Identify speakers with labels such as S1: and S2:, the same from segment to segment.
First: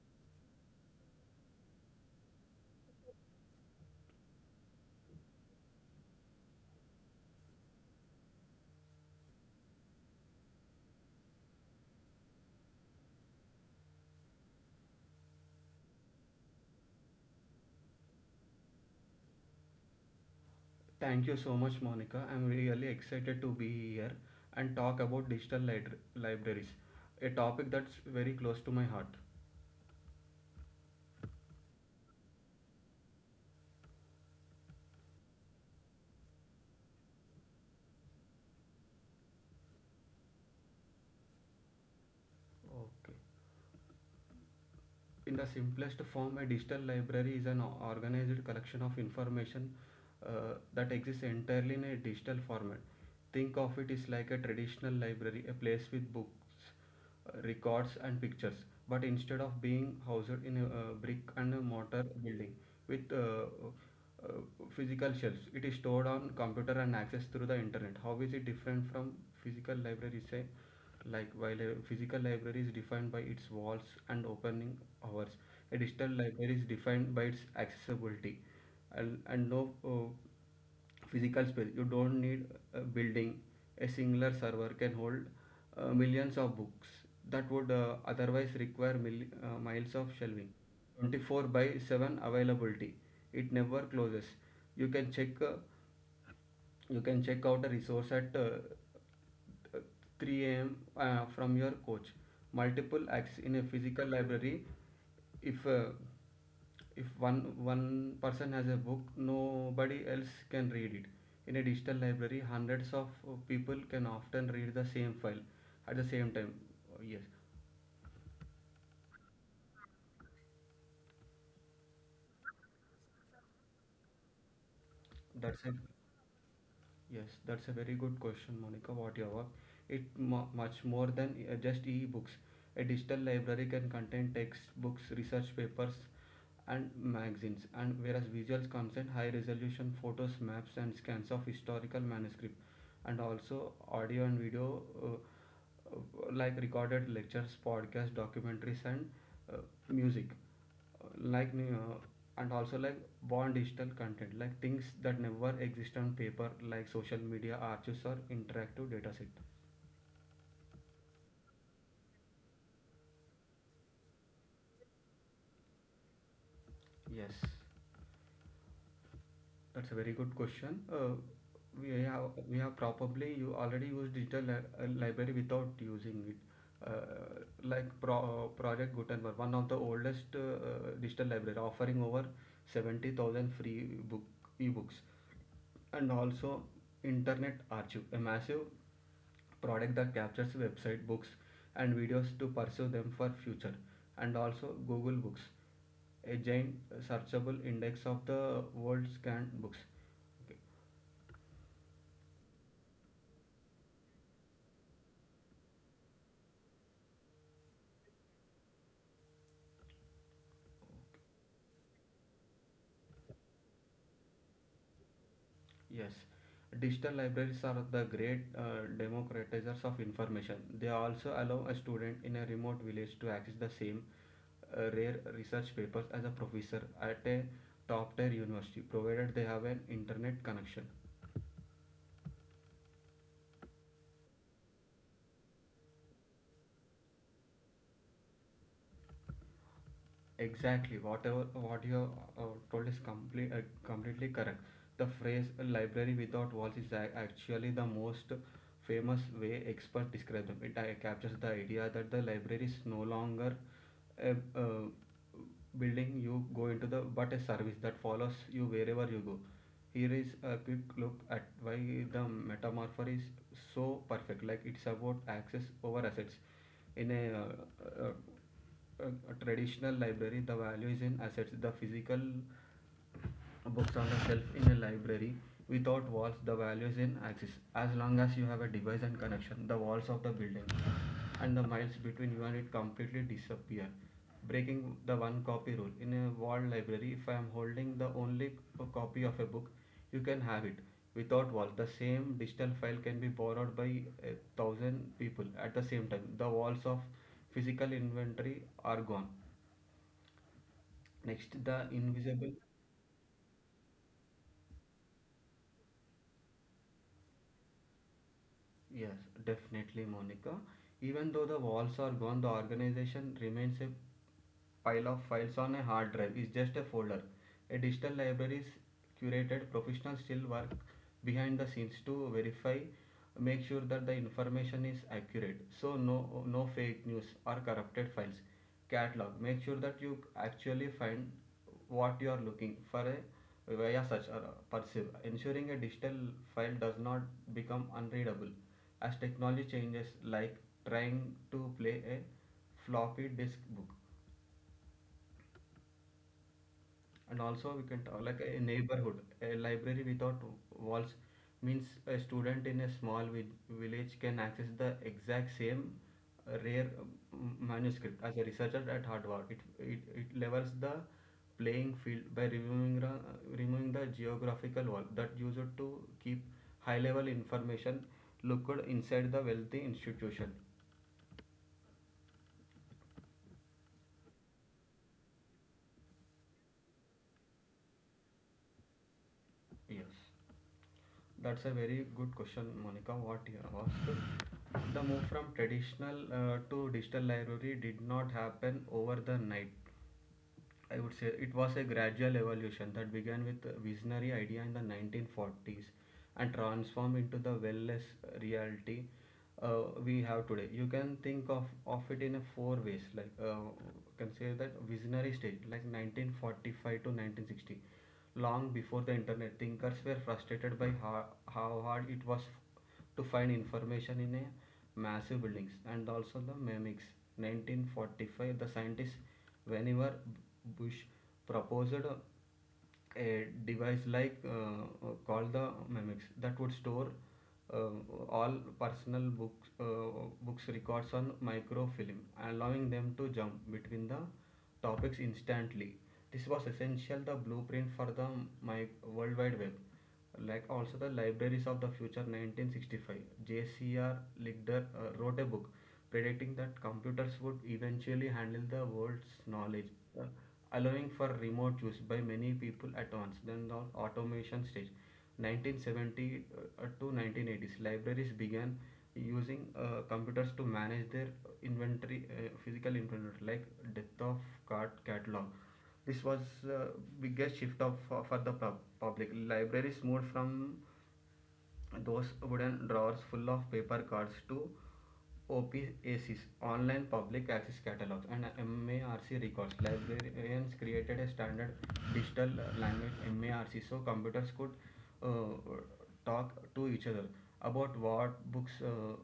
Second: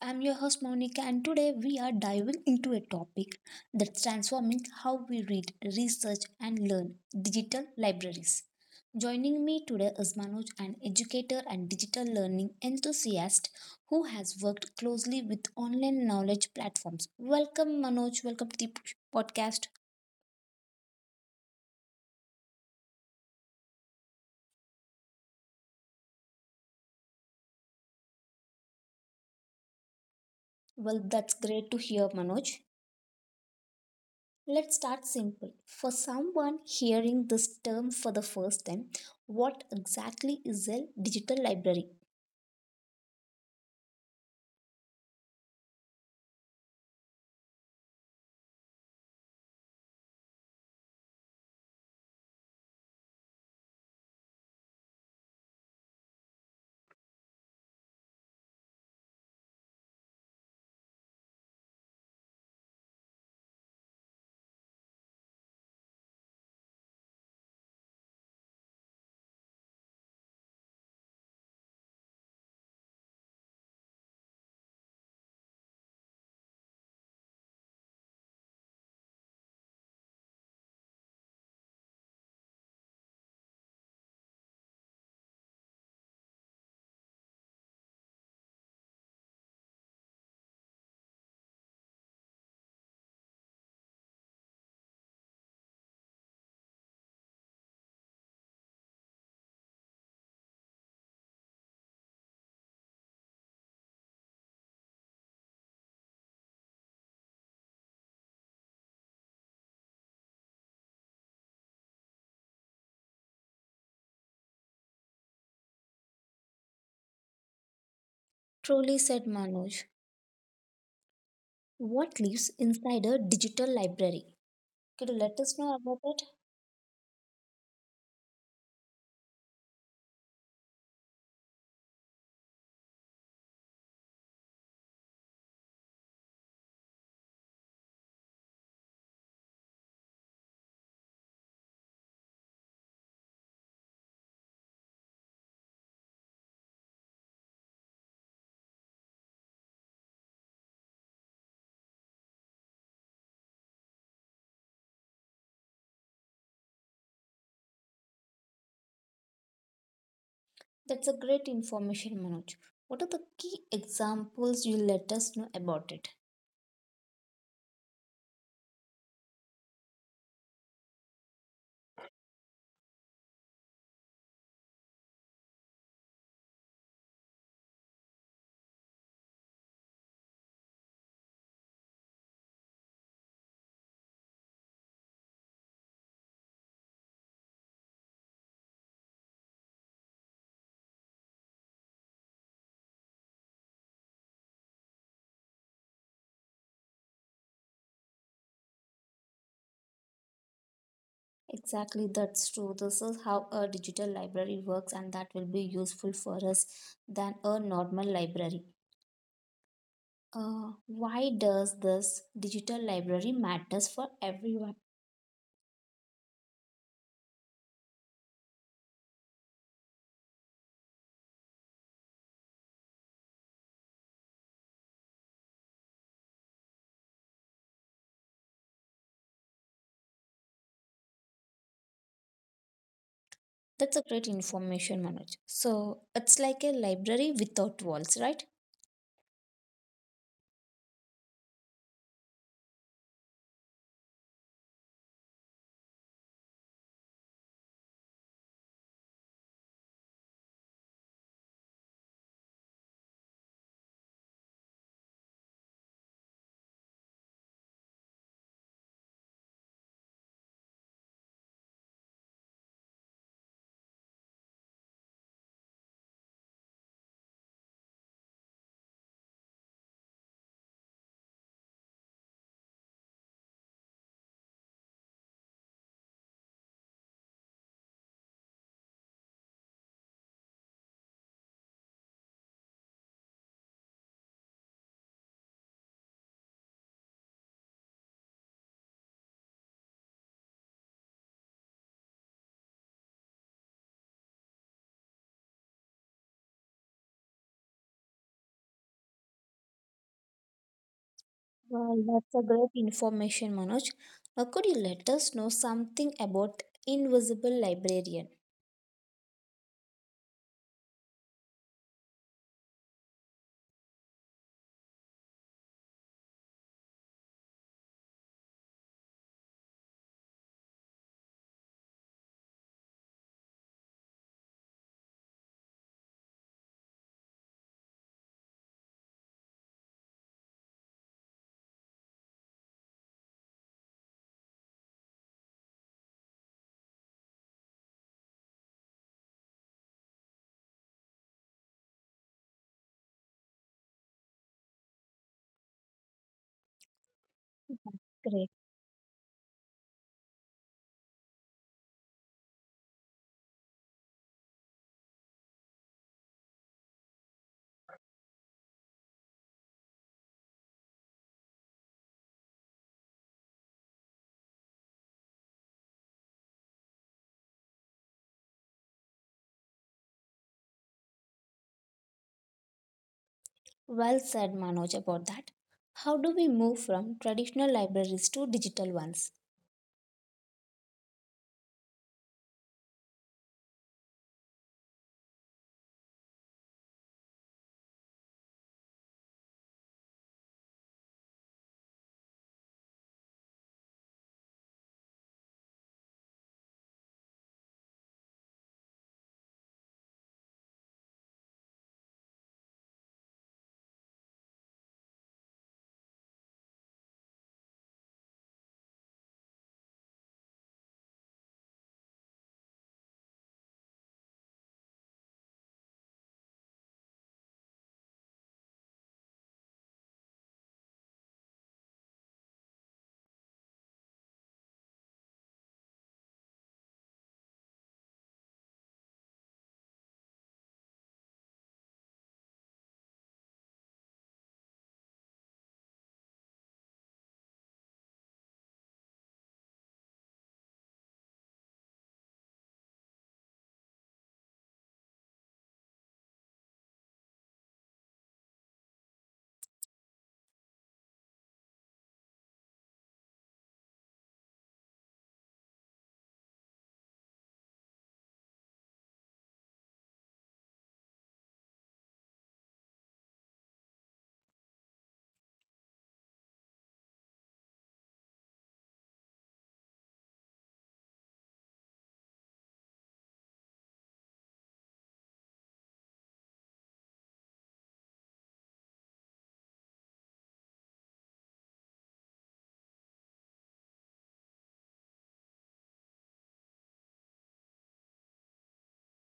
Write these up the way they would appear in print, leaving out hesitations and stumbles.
S1: I'm your host Monica, and today we are diving into a topic that's transforming how we read, research, and learn digital libraries. Joining me today is Manoj, an educator and digital learning enthusiast who has worked closely with online knowledge platforms. Welcome, Manoj. Welcome to the podcast.
S2: Thank you so much, Monica. I'm really excited to be here and talk about digital libraries, a topic that's very close to my heart.
S1: Well, that's great to hear, Manoj. Let's start simple. For someone hearing this term for the first time, what exactly is a digital library?
S2: Okay. In the simplest form, a digital library is an organized collection of information that exists entirely in a digital format. Think of it as like a traditional library, a place with books, records, and pictures, but instead of being housed in a brick and mortar building with uh, physical shelves, it is stored on computer and accessed through the internet. How is it different from physical libraries, say? Like, while a physical library is defined by its walls and opening hours, a digital library is defined by its accessibility and no physical space. You don't need a building. A singular server can hold millions of books that would otherwise require miles of shelving. 24/7 availability. It never closes. You can check. Uh, you can check out a resource at 3 a.m. From your coach. Multiple acts in a physical library. If uh, if one person has a book, nobody else can read it. In a digital library, hundreds of people can often read the same file at the same time. Yes.
S1: Truly said Manoj. What lives inside a digital library? Could you let
S2: that's
S1: us
S2: a
S1: know about it?
S2: yes, that's a very good question, Monica. What your work? It mu much more than just e-books. A digital library can contain textbooks, research papers, and magazines, and whereas visuals concern high resolution photos, maps, and scans of historical manuscript, and also audio and video uh, uh, like recorded lectures, podcasts, documentaries, and uh, music. Like new, and also like born digital content, like things that never exist on paper, like social media archives or interactive dataset.
S1: That's a great information, Manoj. What are the key examples you let us know about it?
S2: Yes, that's a very good question. We have probably you already used digital library without using it. Uh, like Project Gutenberg, one of the oldest digital library, offering over 70,000 free book ebooks. And also Internet Archive, a massive product that captures website books and videos to pursue them for future. And also Google Books, a giant searchable index of the world's scanned books. Okay.
S1: Exactly, that's true. This is how a digital library works, and that will be useful for us than a normal library. Why does this digital library matters for everyone?
S2: Yes, digital libraries are the great democratizers of information. They also allow a student in a remote village to access the same rare research papers as a professor at a top tier university, provided they have an internet connection.
S1: That's a great information, Manoj. So it's like a library without walls, right?
S2: Exactly, whatever what you uh, told is completely correct. The phrase "library without walls" is actually the most famous way experts describe them. It captures the idea that the library is no longer a building you go into the, but a service that follows you wherever you go. Here is a quick look at why the metamorpher is so perfect. Like, it's about access over assets. In a, uh, uh, a, a traditional library, the value is in assets, the physical books on a shelf. In a library without walls, the value is in axis. As long as you have a device and connection, the walls of the building and the miles between you and it completely disappear. Breaking the one copy rule, in a wall library, if I am holding the only copy of a book, you can have it. Without walls, the same digital file can be borrowed by a thousand people at the same time. The walls of physical inventory are gone. Next, the
S1: Well, that's
S2: invisible.
S1: a great information, Manoj. Now, could you let us know something about invisible librarian?
S2: Yes, definitely, Monica. Even though the walls are gone, the organization remains a pile of files on a hard drive. It's just a folder. A digital library is curated. Professionals still work behind the scenes to verify, make sure that the information is accurate. So no, no fake news or corrupted files. Catalog. Make sure that you actually find what you are looking for a via search or perceive, ensuring a digital file does not become unreadable. As technology changes, like trying to play a floppy disk book. And also we can talk like
S1: Great.
S2: a neighborhood, a library without walls means a student in a small village can access the exact same rare manuscript as a researcher at Harvard. It levels the playing field by removing, removing the geographical wall that used to keep high level information locked inside the wealthy institution.
S1: Well said, Manoj, about that. How do we move from traditional libraries to digital ones?
S2: Yes, that's a very good question, Monica. What you have asked. The move from traditional to digital library did not happen over the night. I would say it was a gradual evolution that began with a visionary idea in the 1940s and transformed into the wellness reality uh, we have today. You can think of it in a four ways. Like, you can say that visionary stage, like 1945 to 1960. Long before the internet, thinkers were frustrated by how hard it was to find information in a massive buildings. And also the mimics, 1945, the scientists Vannevar Bush proposed a device like called the mimics that would store uh, all personal books, books records on microfilm, allowing them to jump between the topics instantly. This was essential, the blueprint for the mi- world wide web. Like, also, the libraries of the future, 1965, JCR Lichter wrote a book predicting that computers would eventually handle the world's knowledge, uh, allowing for remote use by many people at once. Then the automation stage, 1970 to 1980s, libraries began using computers to manage their inventory, physical inventory, like depth of card catalog. This was uh, biggest shift of for the public. Libraries moved from those wooden drawers full of paper cards to OPACs, online public access catalogs, and MARC records. Librarians created a standard digital language MARC, so computers could uh, talk to each other about what books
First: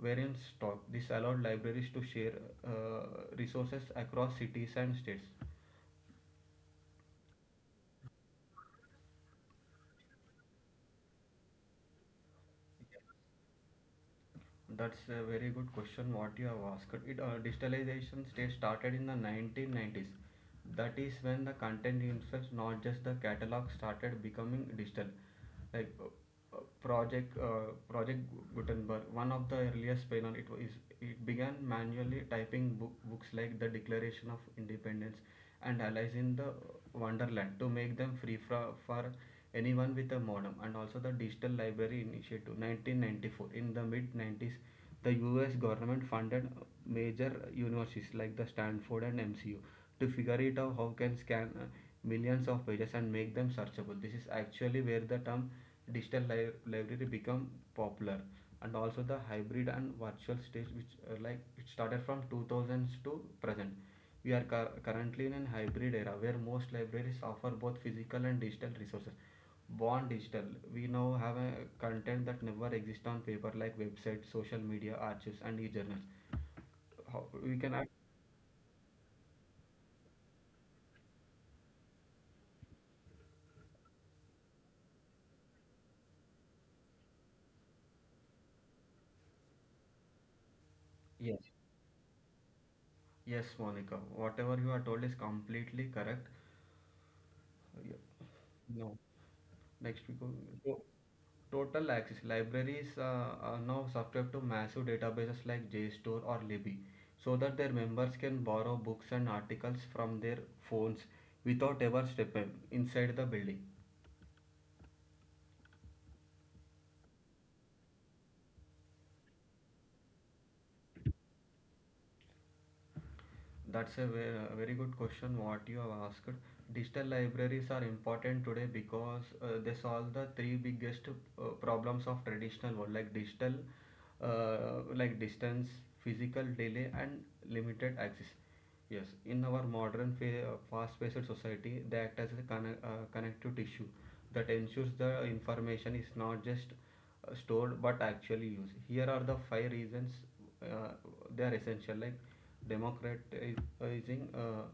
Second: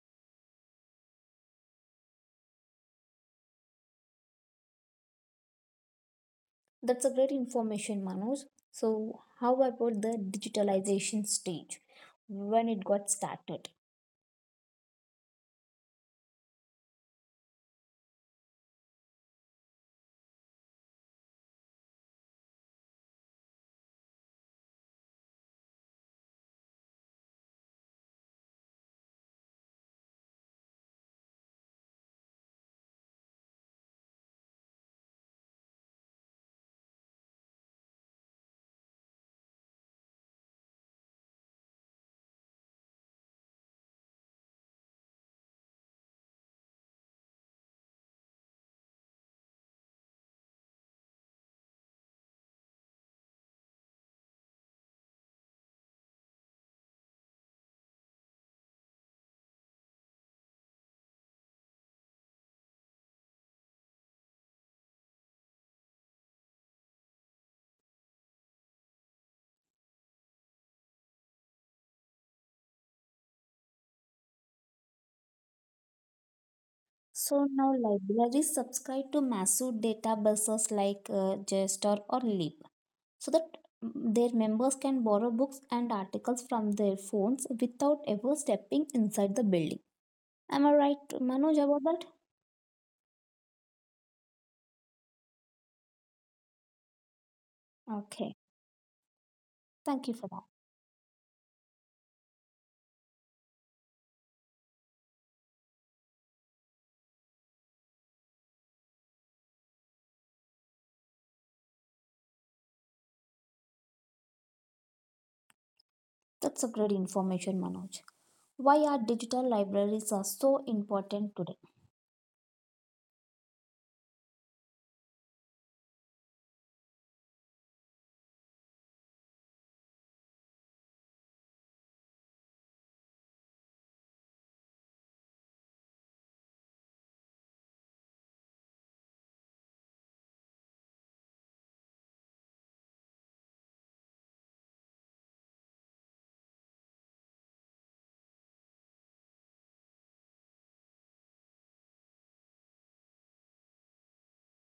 S2: were in stock. This allowed libraries to share resources across cities and states.
S1: That's a great information, Manoj. So, how about the digitalization stage when it got started?
S2: That's a very good question, what you have asked. It Digitalization stage started in the 1990s. That is when the content itself, not just the catalog, started becoming digital. Like, Project Gutenberg, one of the earliest pioneer, it began manually typing books like the Declaration of Independence and Alice in the Wonderland to make them free for anyone with a modem. And also the digital library initiative, 1994, in the mid 90s, the US government funded major universities like the Stanford and MCU to figure it out how can scan millions of pages and make them searchable. This is actually where the term digital library become popular. And also the hybrid and virtual stage, which like it started from 2000s to present. We are currently in a hybrid era where most libraries offer both physical and digital resources. Born digital, we now have a content that never exists on paper, like websites, social media archives, and e-journals. How,
S1: So
S2: we
S1: now
S2: can act.
S1: libraries subscribe to massive databases like JSTOR or Lib, so that their members can borrow books and articles from their phones without ever stepping inside the building. Am I right, Manoj,
S2: Yes,
S1: about that?
S2: yes, Monica, whatever you are told is completely correct. Yeah.
S1: Okay,
S2: No, next
S1: thank you
S2: we
S1: for
S2: go
S1: that.
S2: to- total access libraries are now subscribed to massive databases like JSTOR or Libby, so that their members can borrow books and articles from their phones without ever stepping inside the building.
S1: That's a great information, Manoj. Why are digital libraries are so important today?
S2: That's a very good question, what you have asked. Digital libraries are important today because they solve the three biggest problems of traditional world, like digital, like distance, physical delay, and limited access. Yes, in our modern fast-paced society, they act as a connective tissue that ensures the information is not just stored but actually used. Here are the five reasons uh, they are essential. Like democratizing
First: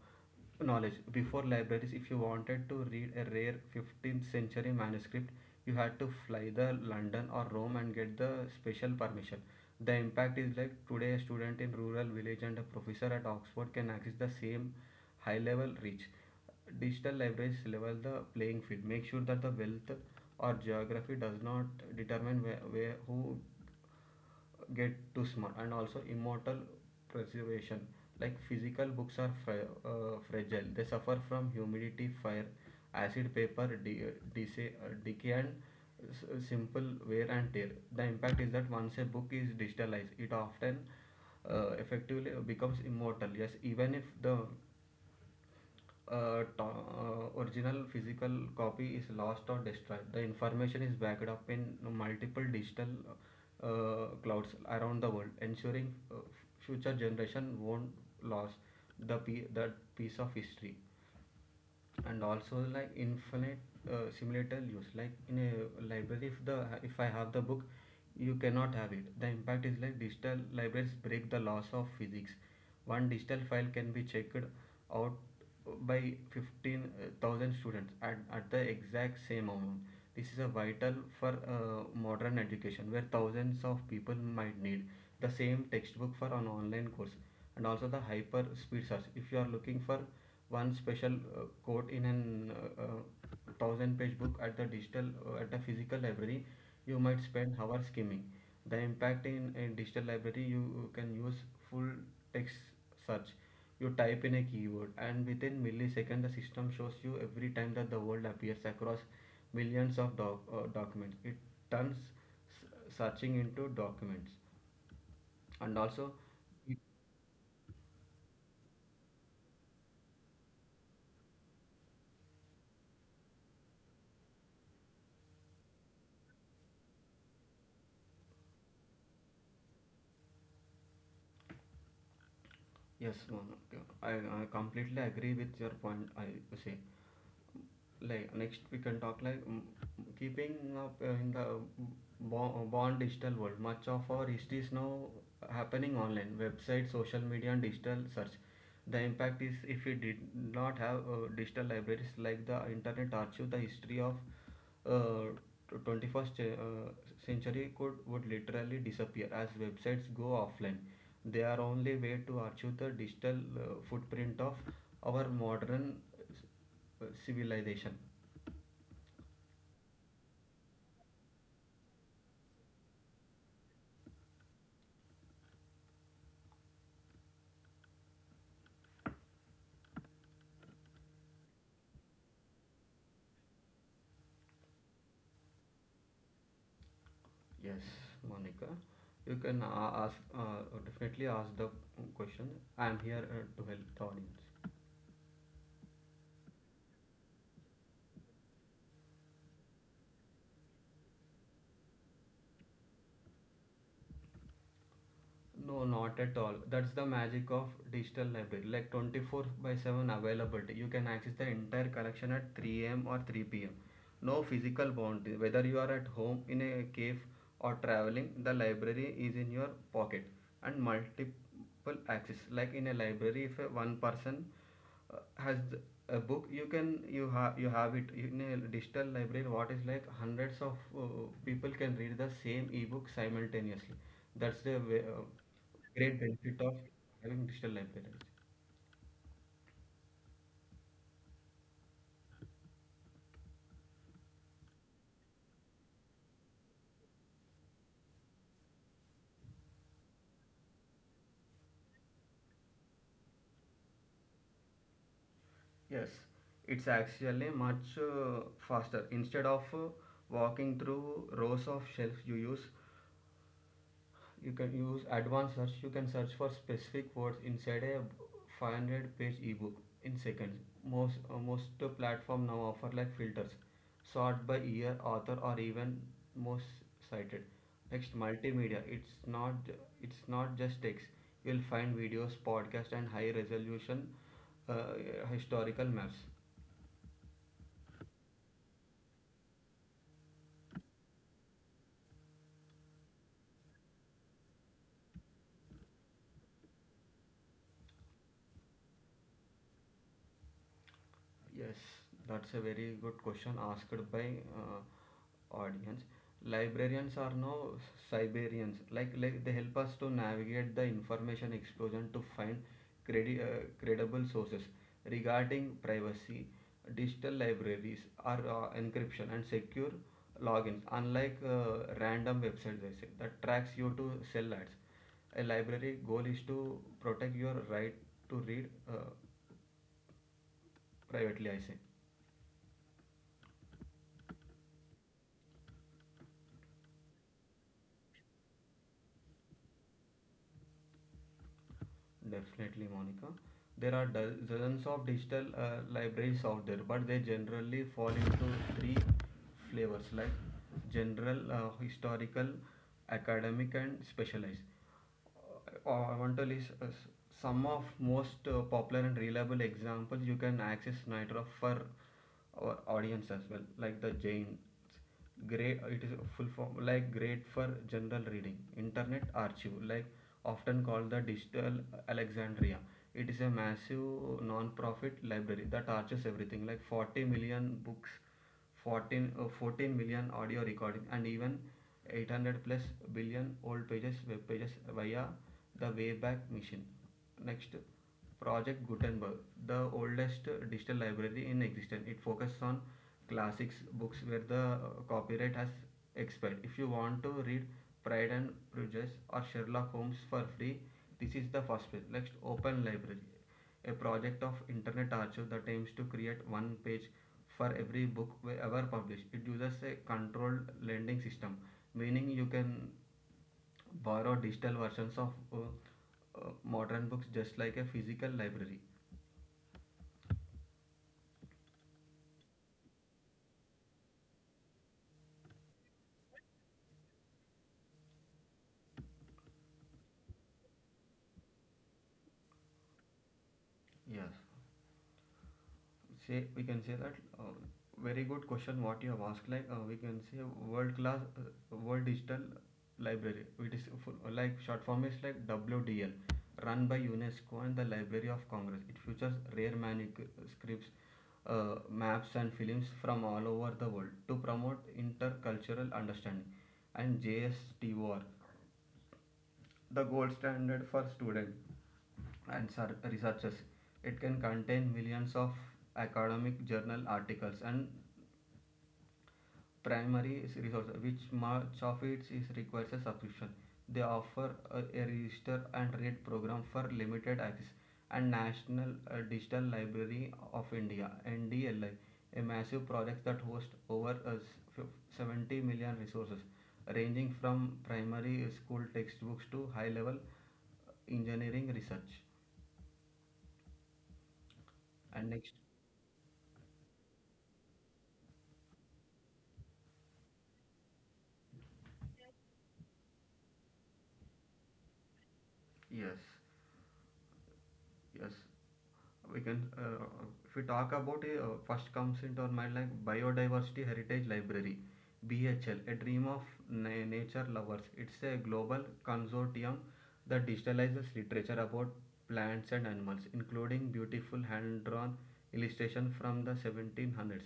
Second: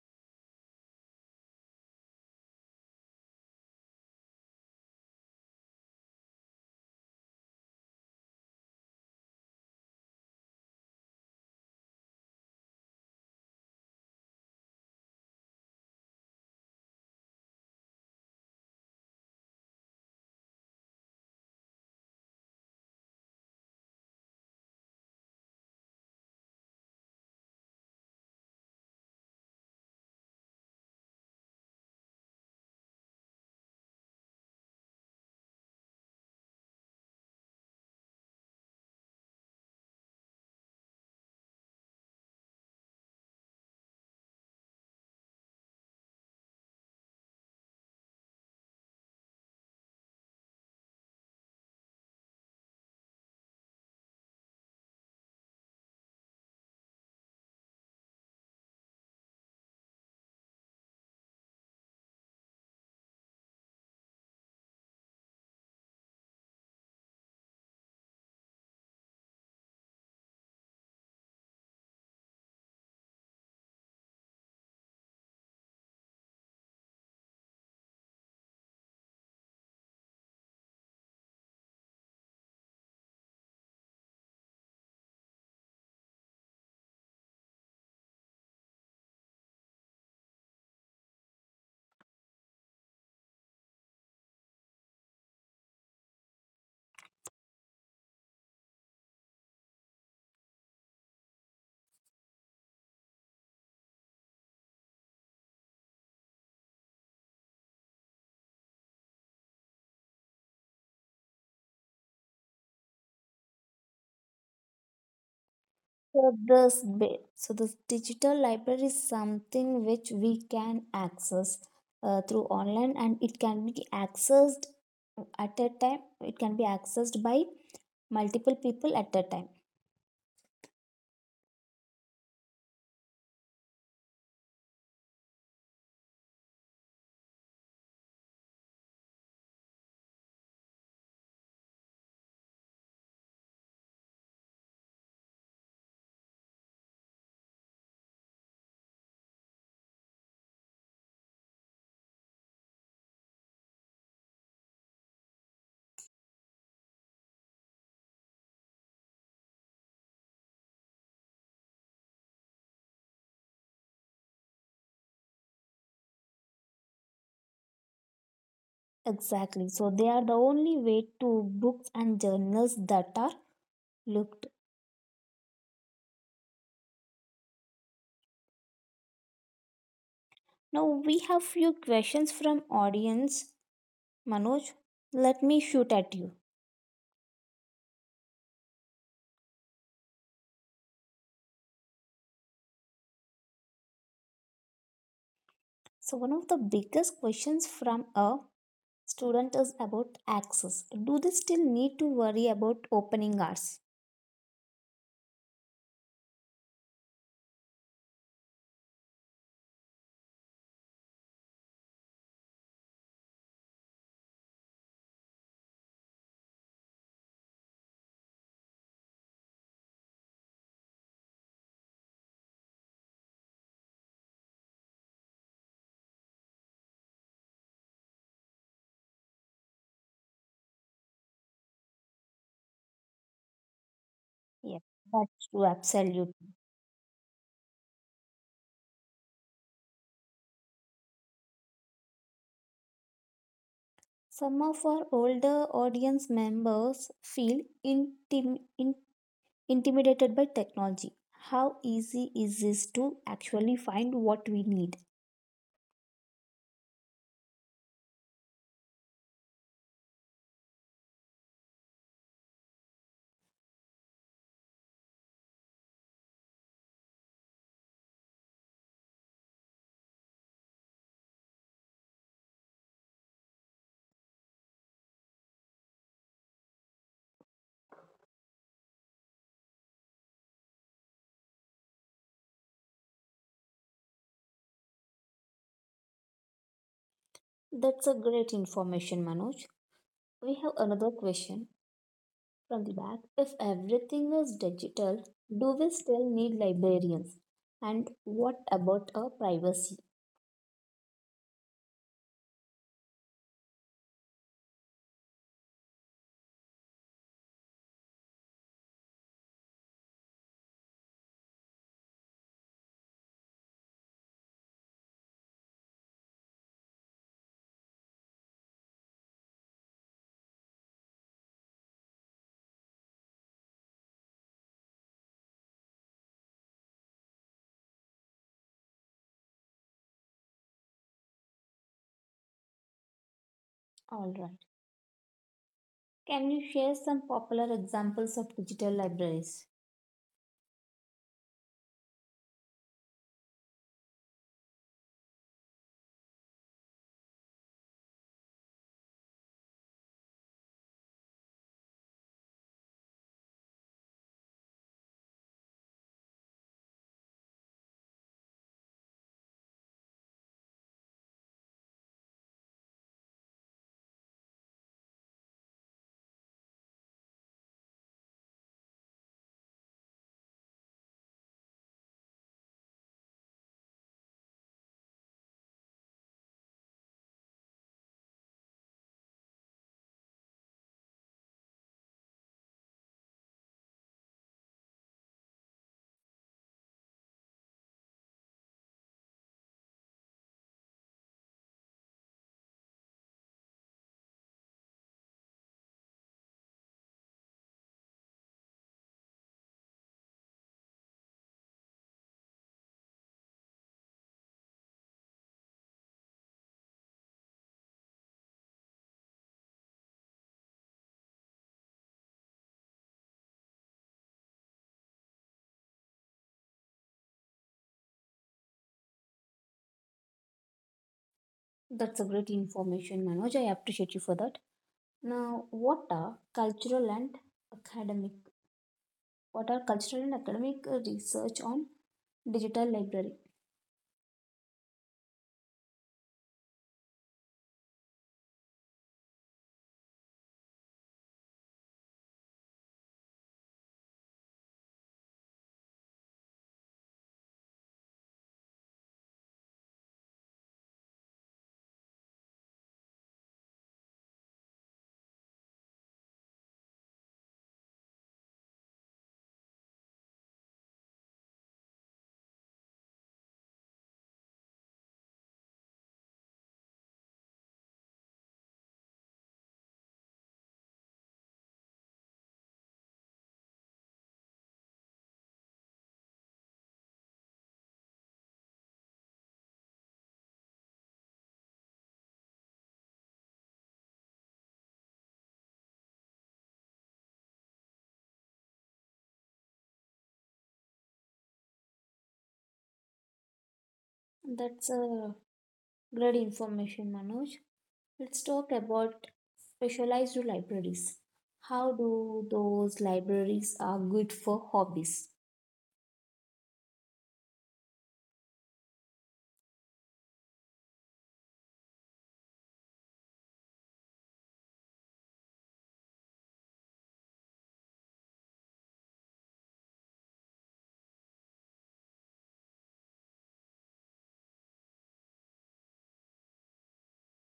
S2: knowledge, before libraries, if you wanted to read a rare 15th century manuscript, you had to fly to London or Rome and get the special permission. The impact is like today, a student in rural village and a professor at Oxford can access the same high level reach. Digital libraries level the playing field, make sure that the wealth or geography does not determine where who get too small. And also immortal preservation, like physical books are fragile, they suffer from humidity, fire, acid paper decay, and simple wear and tear. The impact is that once a book is digitalized, it often effectively becomes immortal. Yes, even if the original physical copy is lost or destroyed. The information is backed up in multiple digital clouds around the world, ensuring future generation won't lose that piece of history. And also like infinite simulator use. Like in a library, if the if I have the book you cannot have it. The impact is like digital libraries break the laws of physics. One digital file can be checked out by 15,000 students at the exact same amount. This is a vital for modern education where thousands of people might need the same textbook for an online course. And also the hyper speed search, if you are looking for one special quote in an thousand page book at the digital at the physical library, you might spend hours skimming. The impact in a digital library, you can use full text search. You type in a keyword and within milliseconds the system shows you every time that the word appears across millions of documents. It turns searching into documents. And also
S1: So this bit, so this digital library is something which we can access through online, and it can be accessed at a time. It can be accessed by multiple people at a time.
S2: yes, no, no, I completely agree with your point. I say like next we can talk like keeping up in the born digital world, much of our history is now happening online, websites, social media, and digital search. The impact is if we did not have digital libraries like the Internet Archive, the history of 21st century could would literally disappear as websites go offline. They are only way to archive the digital footprint of our modern civilization.
S1: Exactly. So they are the only way to books and journals that are looked. Now we have few questions from audience. Manoj, let me shoot at you.
S2: Yes, Monica. You can ask, definitely ask the question. I'm here to help the audience.
S1: So one of the biggest questions from a student is about access. Do they still need to worry about opening hours?
S2: No, not at all. That's the magic of digital library. Like 24 by 7 availability. You can access the entire collection at 3 a.m. or 3 pm. No physical boundary. Whether you are at home, in a cave, or traveling, the library is in your pocket. And multiple access. Like in a library, if a one person uh, has th- a book, you can you have it in a digital library. What is like hundreds of people can read the same ebook simultaneously. That's the
S1: Yes,
S2: way,
S1: that's true,
S2: great
S1: absolutely.
S2: benefit of having digital libraries.
S1: Some of our older audience members feel intim- in- intimidated by technology. How easy is this to actually find what we need?
S2: Yes, it's actually much faster. Instead of walking through rows of shelves, you can use advanced search. You can search for specific words inside a 500-page ebook in seconds. Most platform now offer like filters, sort by year, author, or even most cited. Next, multimedia. It's not just text. You'll find videos, podcasts, and high resolution uh, historical maps.
S1: That's a great information, Manoj. We have another question from the back. If everything is digital, do we still need librarians? And what about our privacy?
S2: Yes, that's a very good question asked by audience. Librarians are now Siberians. Like they help us to navigate the information explosion to find credible sources. Regarding privacy, digital libraries are encryption and secure logins. Unlike random websites, I say, that tracks you to sell ads. A library goal is to protect your right to read privately. I say
S1: All right. Can you share some popular examples of digital libraries?
S2: definitely, Monica. There are dozens of digital libraries out there, but they generally fall into three flavors, like general, historical, academic, and specialized. I want to list some of most popular and reliable examples you can access Nitro for our audience as well, like the Jain great. It is full form, like great for general reading. Internet Archive, like often called the digital Alexandria, it is a massive non-profit library that archives everything like 40 million books, 14, 14 million audio recording, and even 800 plus billion old pages, web pages via the Wayback Machine. Next, Project Gutenberg, the oldest digital library in existence. It focuses on classics books where the copyright has expired. If you want to read Pride and Prejudice or Sherlock Holmes for free, this is the first place. Next, Open Library, a project of Internet Archive that aims to create one page for every book ever published. It uses a controlled lending system, meaning you can borrow digital versions of modern books just like a physical library.
S1: That's a great information, Manoj. I appreciate you for that. Now, what are cultural and academic? What are cultural and academic research on digital library?
S2: Yes, say we can say that very good question what you have asked. Like we can say World Class, World Digital Library. It is full, like short form is like WDL. Run by UNESCO and the Library of Congress, it features rare manuscripts, maps, and films from all over the world to promote intercultural understanding. And JSTOR, the gold standard for students and researchers. It can contain millions of academic journal articles and primary resource, which much of it is requires a subscription. They offer a register and read program for limited access. And National Digital Library of India, NDLI, a massive project that hosts over 70 million resources ranging from primary school textbooks to high level engineering research.
S1: That's
S2: And
S1: a
S2: next,
S1: great information, Manoj. Let's talk about specialized libraries. How do those libraries are good for hobbies?
S2: yes, yes, we can if we talk about it, first comes into our mind like Biodiversity Heritage Library, BHL, a dream of nature lovers. It's a global consortium that digitalizes literature about plants and animals, including beautiful hand-drawn illustration from the 1700s.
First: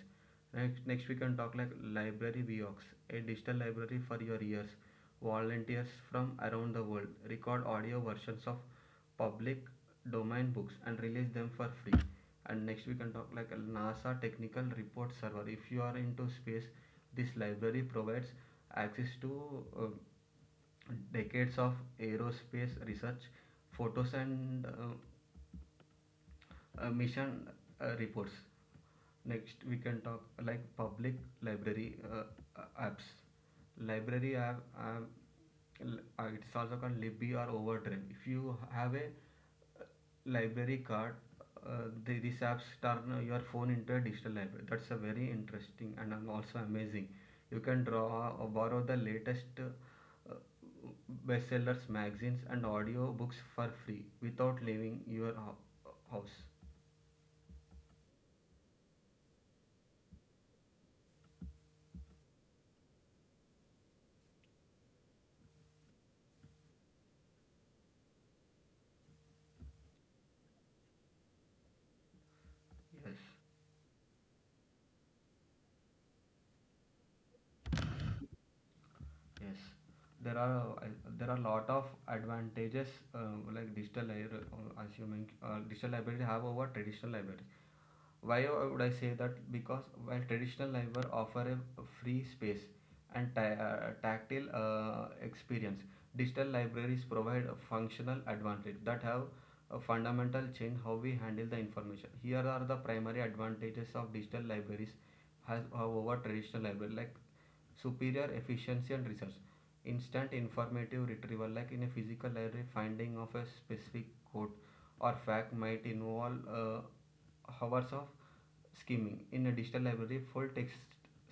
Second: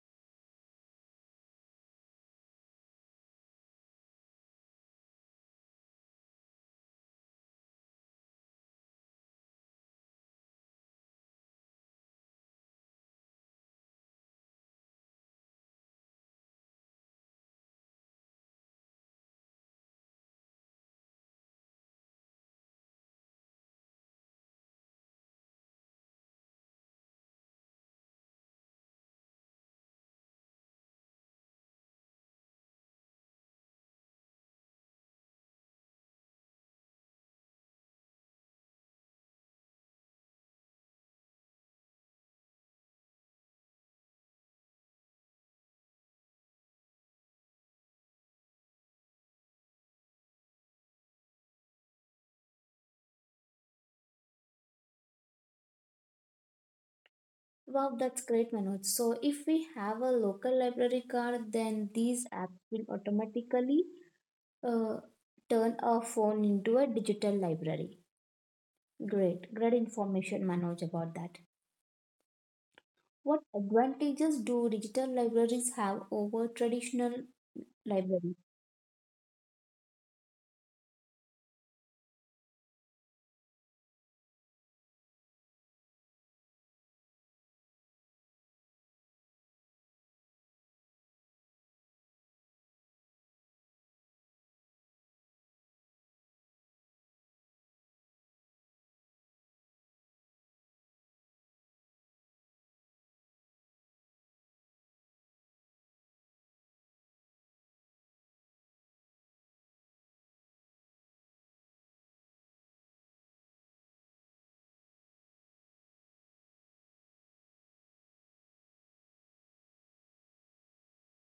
S2: Next, we can talk like Library Biox, a digital library for your ears. Volunteers from around the world record audio versions of public domain books and release them for free. And next we can talk like NASA Technical Report Server. If you are into space, this library provides access to decades of aerospace research, photos, and mission reports. Next, we can talk like public library apps. Library app, it's also called Libby or Overdrive. If you have a library card, these apps turn your phone into a digital library. That's a very interesting and also amazing. You can draw or borrow the latest bestsellers, magazines, and audio books for free without leaving your house.
S1: Wow, that's great, Manoj. So, if we have a local library card, then these apps will automatically uh, turn our phone into a digital library. Great, great information, Manoj, about that.
S2: Yes,
S1: What advantages do digital libraries have over traditional libraries?
S2: yes. There are uh, there are lot of advantages uh, like digital library, as you mentioned, digital library have over traditional library. Why would I say that? Because while traditional library offer a free space and tactile experience, digital libraries provide a functional advantage that have a fundamental change how we handle the information. Here are the primary advantages of digital libraries has over traditional library, like superior efficiency and research. Instant informative retrieval, like in a physical library, finding of a specific quote or fact might involve hours of scheming. In a digital library, full text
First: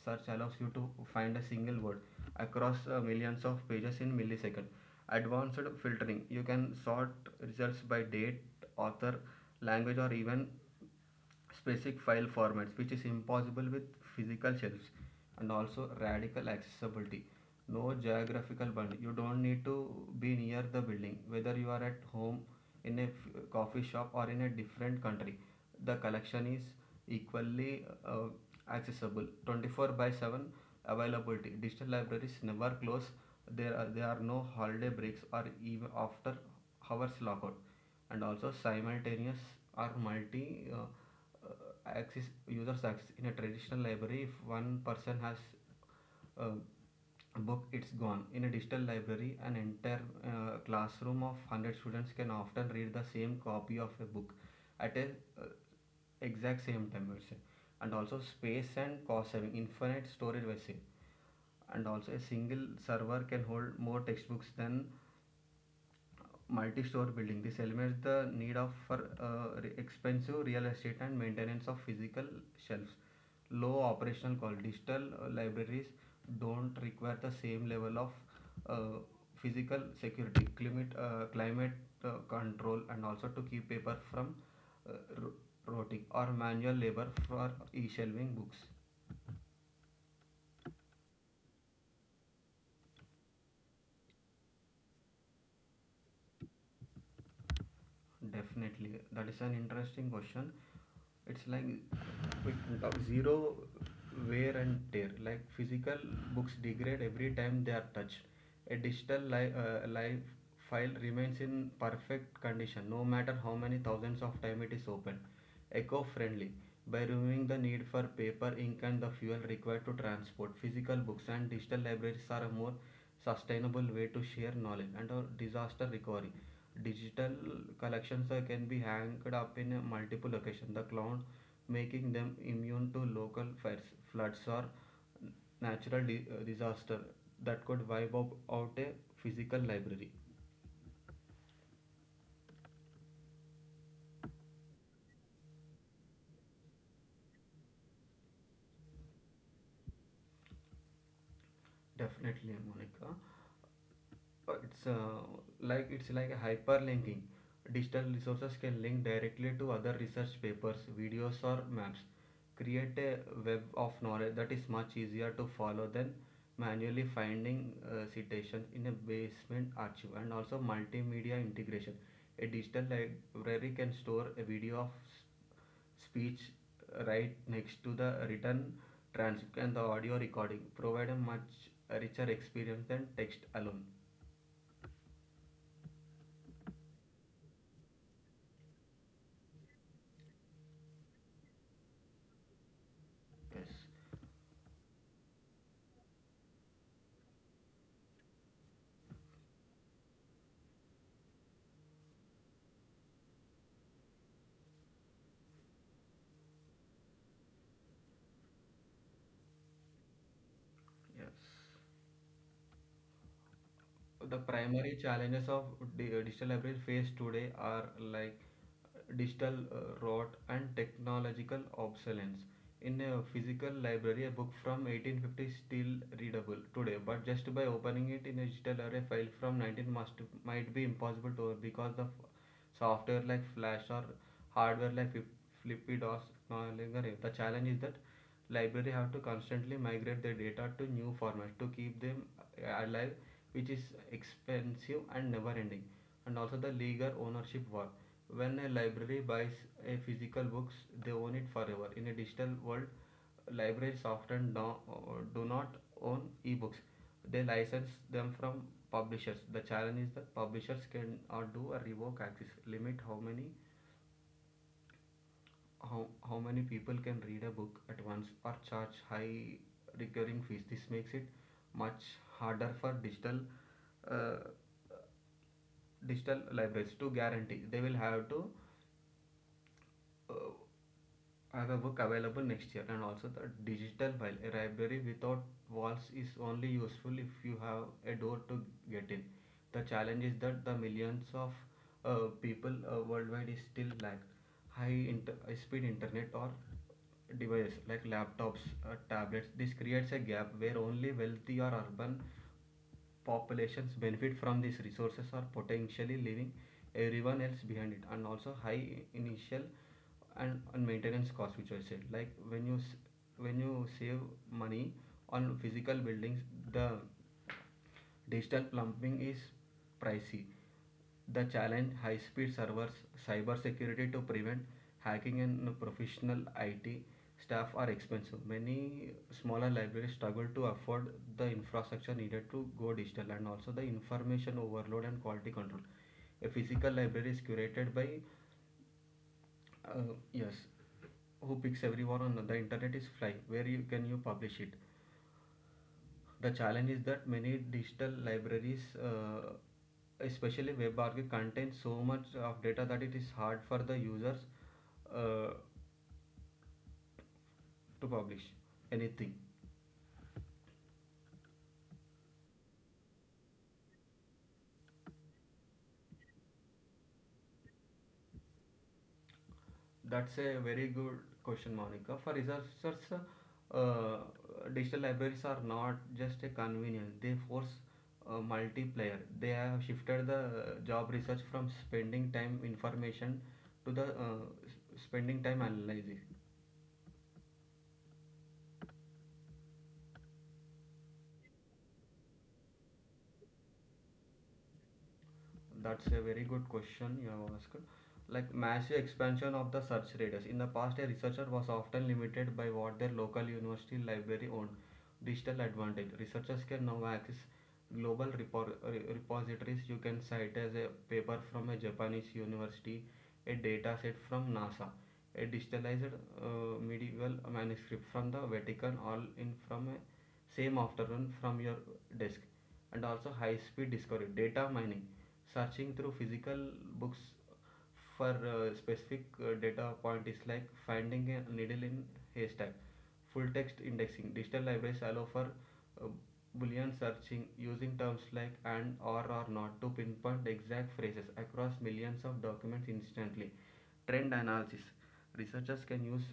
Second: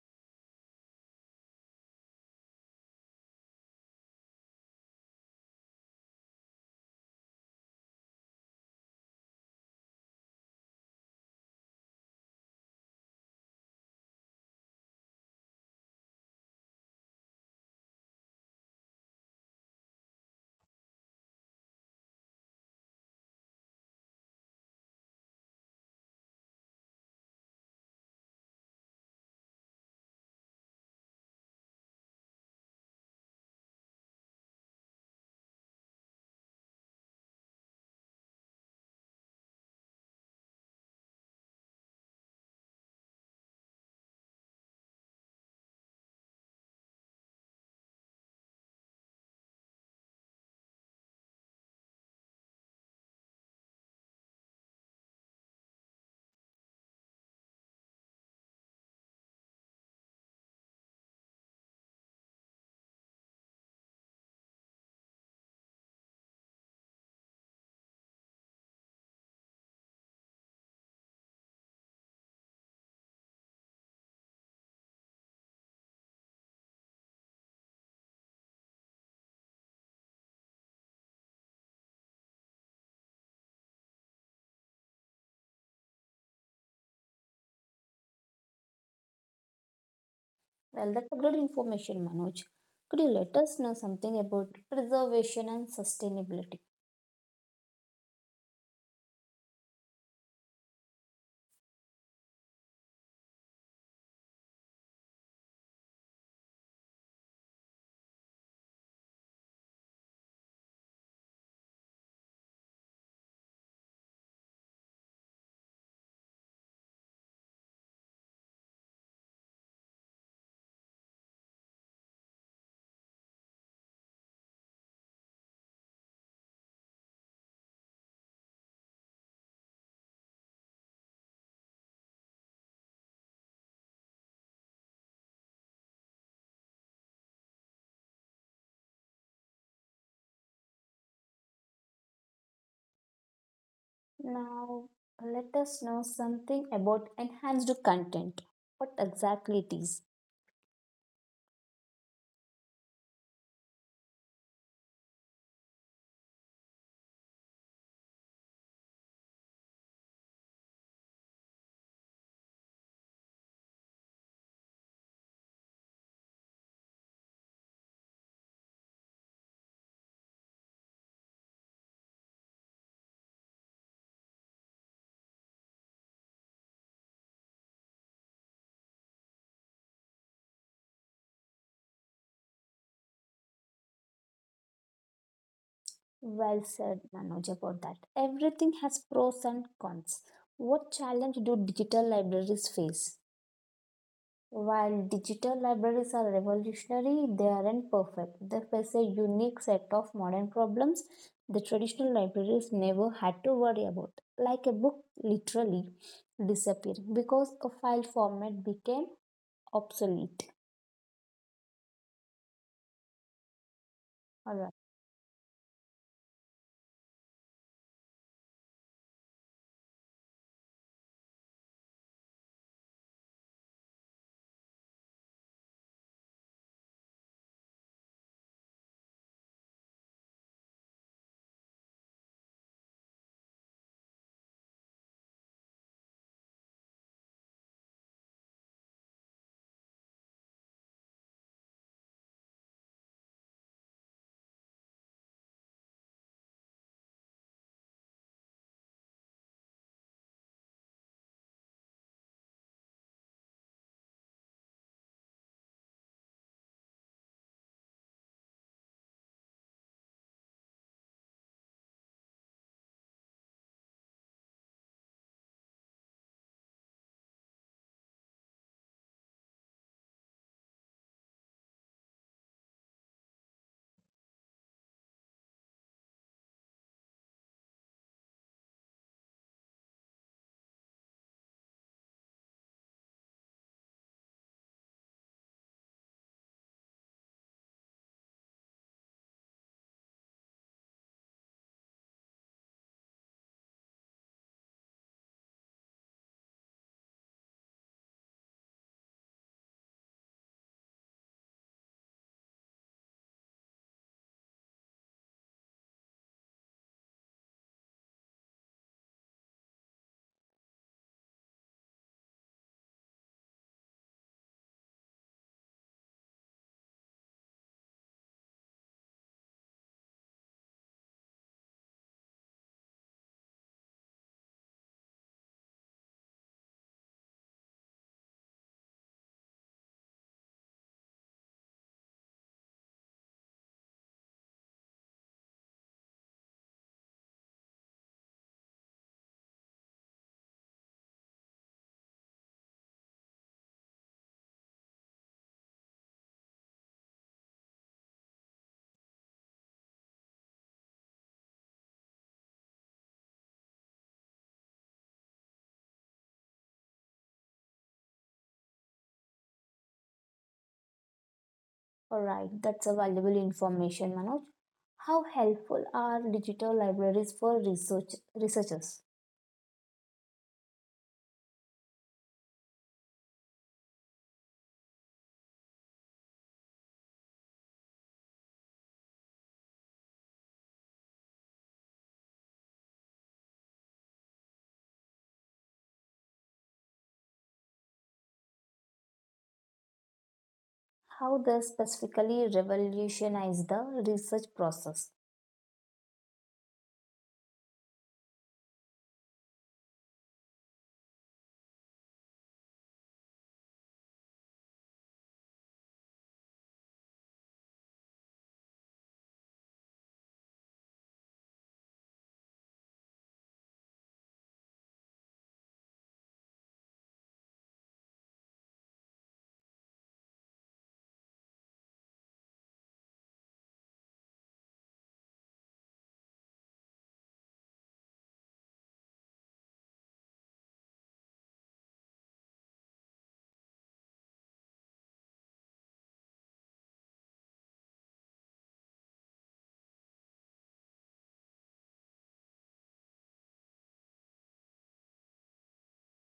S2: search allows you to find a single word across millions of pages in milliseconds. Advanced filtering. You can sort results by date, author, language, or even specific file formats, which is impossible with physical shelves. And also radical accessibility, no geographical bound. You don't need to be near the building. Whether you are at home, in a coffee shop, or in a different country, the collection is equally uh, accessible. 24 by 7 availability, digital libraries never close. There are no holiday breaks or even after hours lockout. And also simultaneous or multi uh, access users access. In a traditional library, if one person has uh, a book, it's gone. In a digital library, an entire classroom of 100 students can often read the same copy of a book at a uh, exact same time, we'll say. And also space and cost saving, infinite storage, we say. And also a single server can hold more textbooks than multi-store building. This eliminates the need of for expensive real estate and maintenance of physical shelves. Low operational cost. Digital libraries don't require the same level of uh, physical security, climate, climate control, and also to keep paper from uh, rotting or manual labor for e-shelving books.
S1: Well, that's a great information, Manoj. Could you let us know something about preservation and sustainability?
S2: Definitely, that is an interesting question. It's like we can talk zero wear and tear. Like physical books degrade every time they are touched. A live file remains in perfect condition, no matter how many thousands of time it is open. Eco-friendly, by removing the need for paper, ink, and the fuel required to transport physical books, and digital libraries are a more sustainable way to share knowledge. And a disaster recovery. Digital collections can be hanged up in multiple locations, the cloud, making them immune to local fires, floods, or disaster that could wipe out a physical library.
S1: Now, let us know something about enhanced content. What exactly it is?
S2: Definitely, Monica. It's like it's like a hyperlinking. Digital resources can link directly to other research papers, videos, or maps. Create a web of knowledge that is much easier to follow than manually finding citations in a basement archive. And also multimedia integration. A digital library can store a video of speech right next to the written transcript and the audio recording, provide a much richer experience than text alone.
S1: Well said, Manoj, about that. Everything has pros and cons. What challenge do digital libraries face?
S2: Yes,
S1: While digital libraries are revolutionary, they aren't perfect. They face a unique set of modern problems the traditional libraries never had to worry about, like a book literally disappearing because a file format became obsolete.
S2: yes. The
S1: All right,
S2: primary challenges of digital libraries faced today are like digital rot and technological obsolescence. In a physical library, a book from 1850 is still readable today, but just by opening it in a digital library, a file from 19 must might be impossible to because software like Flash or hardware like floppy disks no longer have. The challenge is that library have to constantly migrate their data to new formats to keep them alive, which is expensive and never ending. And also the legal ownership war. When a library buys a physical books, they own it forever. In a digital world, libraries often do not own ebooks, they license them from publishers. The challenge is that publishers can or do a revoke access, limit how many how many people can read a book at once, or charge high recurring fees. This makes it much harder for digital uh, digital libraries to guarantee they will have to uh, I have a book available next year, and also the digital file. A library without walls is only useful if you have a door to get in. The challenge is that the millions of people worldwide is still lack high speed internet or devices like laptops, tablets. This creates a gap where only wealthy or urban populations benefit from these resources, are potentially leaving everyone else behind it. And also high initial and maintenance costs, which I said, like when you save money on physical buildings, the digital plumbing is pricey. The challenge, high-speed servers, cybersecurity to prevent hacking, and professional IT staff are expensive. Many smaller libraries struggle to afford the infrastructure needed to go digital. And also the information overload and quality control. A physical library is curated by yes, who picks. Everyone on the internet is fly, where you can you publish it. The challenge is that many digital libraries, especially WebRTC, contain so much of data that it is hard for the users uh, to publish anything.
S1: all right, that's a valuable information, Manoj. How helpful are digital libraries for researchers?
S2: That's a very good question, Monica. For researchers, uh, digital libraries are not just a convenience, they force multiplayer. They have shifted the job research from spending time information to the spending time analysis.
S1: How they specifically revolutionize the research process?
S2: That's a very good question you have asked. Like massive expansion of the search radius. In the past, a researcher was often limited by what their local university library owned. Digital advantage. Researchers can now access global repositories. You can cite as a paper from a Japanese university, a data set from NASA, a digitalized medieval manuscript from the Vatican, all in from a same afternoon from your desk. And also high speed discovery, data mining. Searching through physical books for a specific data point is like finding a needle in haystack. Full text indexing, digital libraries allow for uh, boolean searching, using terms like and or not, to pinpoint exact phrases across millions of documents instantly. Trend analysis, researchers can use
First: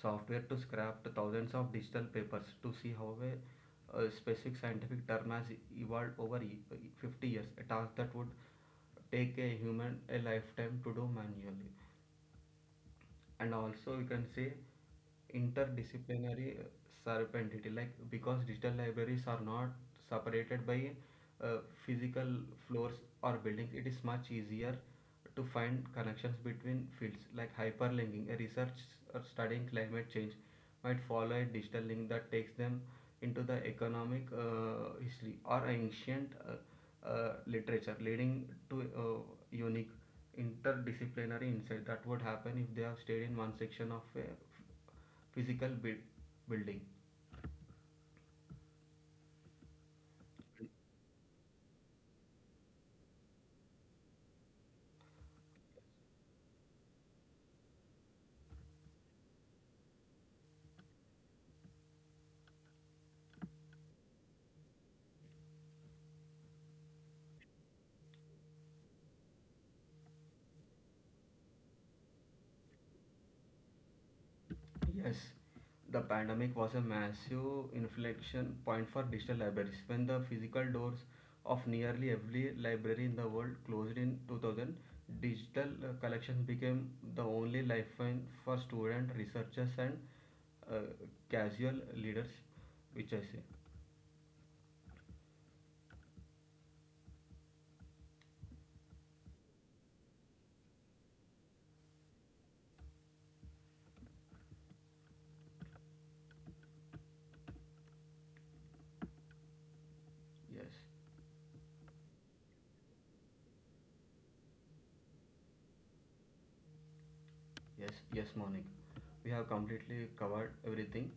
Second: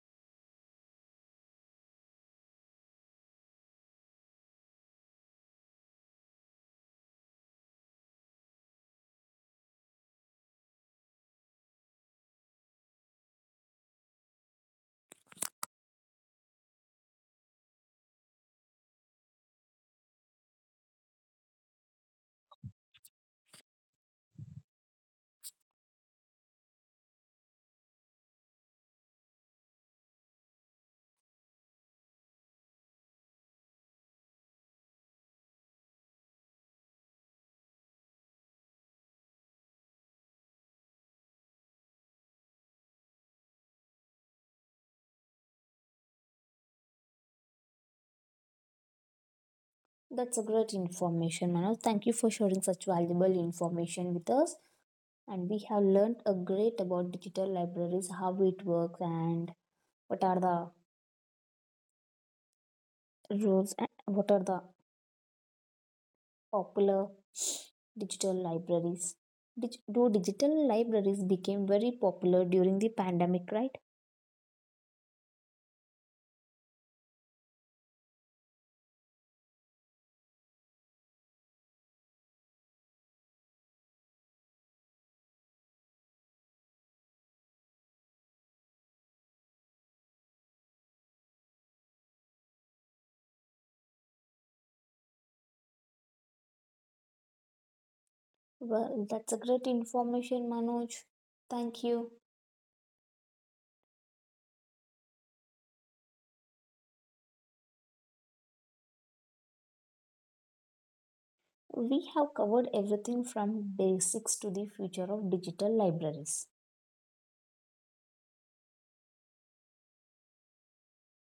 S2: software to scrape thousands of digital papers to see how a specific scientific term has evolved over 50 years, a task that would take a human a lifetime to do manually. And also you can say interdisciplinary serendipity, like because digital libraries are not separated by uh, physical floors or buildings, it is much easier to find connections between fields. Like hyperlinking a research, or studying climate change, might follow a digital link that takes them into the economic history or ancient literature, leading to unique interdisciplinary insight that would happen if they have stayed in one section of a physical building.
S1: That's a great information, Manoj. Thank you for sharing such valuable information with us. And we have learned a great about digital libraries, how it works, and what are the rules, and what are the popular digital libraries. Do digital libraries became very popular during the pandemic, right?
S2: Yes, the pandemic was a massive inflection point for digital libraries when the physical doors of nearly every library in the world closed in 2000. Digital collections became the only lifeline for students, researchers, and uh, casual leaders, which I say.
S1: Well, that's a great information, Manoj. Thank you.
S2: Yes.
S1: We have covered everything from basics to the future of digital libraries.
S2: Yes, Monik, we have completely covered everything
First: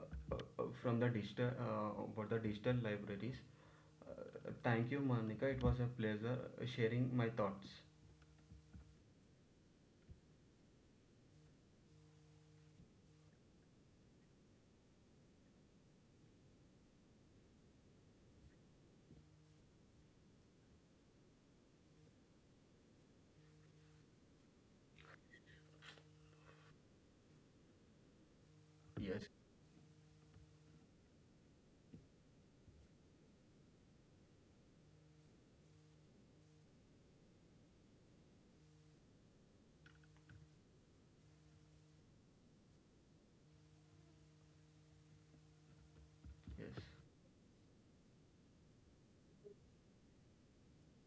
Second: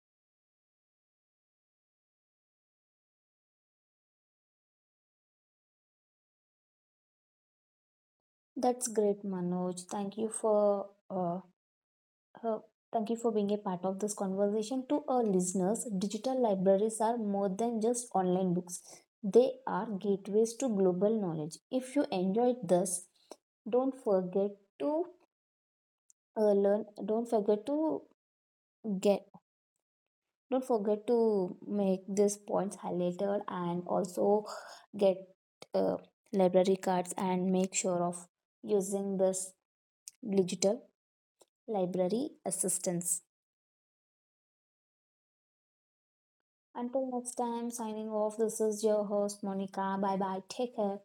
S2: from the digital about the digital libraries. Thank you, Monica. It was a pleasure sharing my thoughts.
S1: That's great, Manoj. Uh, thank you for being a part of this conversation. To our listeners, digital libraries are more than just online books. They are gateways to global knowledge. If you enjoyed this, don't forget to learn. Don't forget to
S2: Yes,
S1: get Don't forget to make these points highlighted and also get uh, library cards and make sure of using this digital library assistance.
S2: yes.
S1: Until next time, signing off. This is your host, Monica. Bye bye. Take care.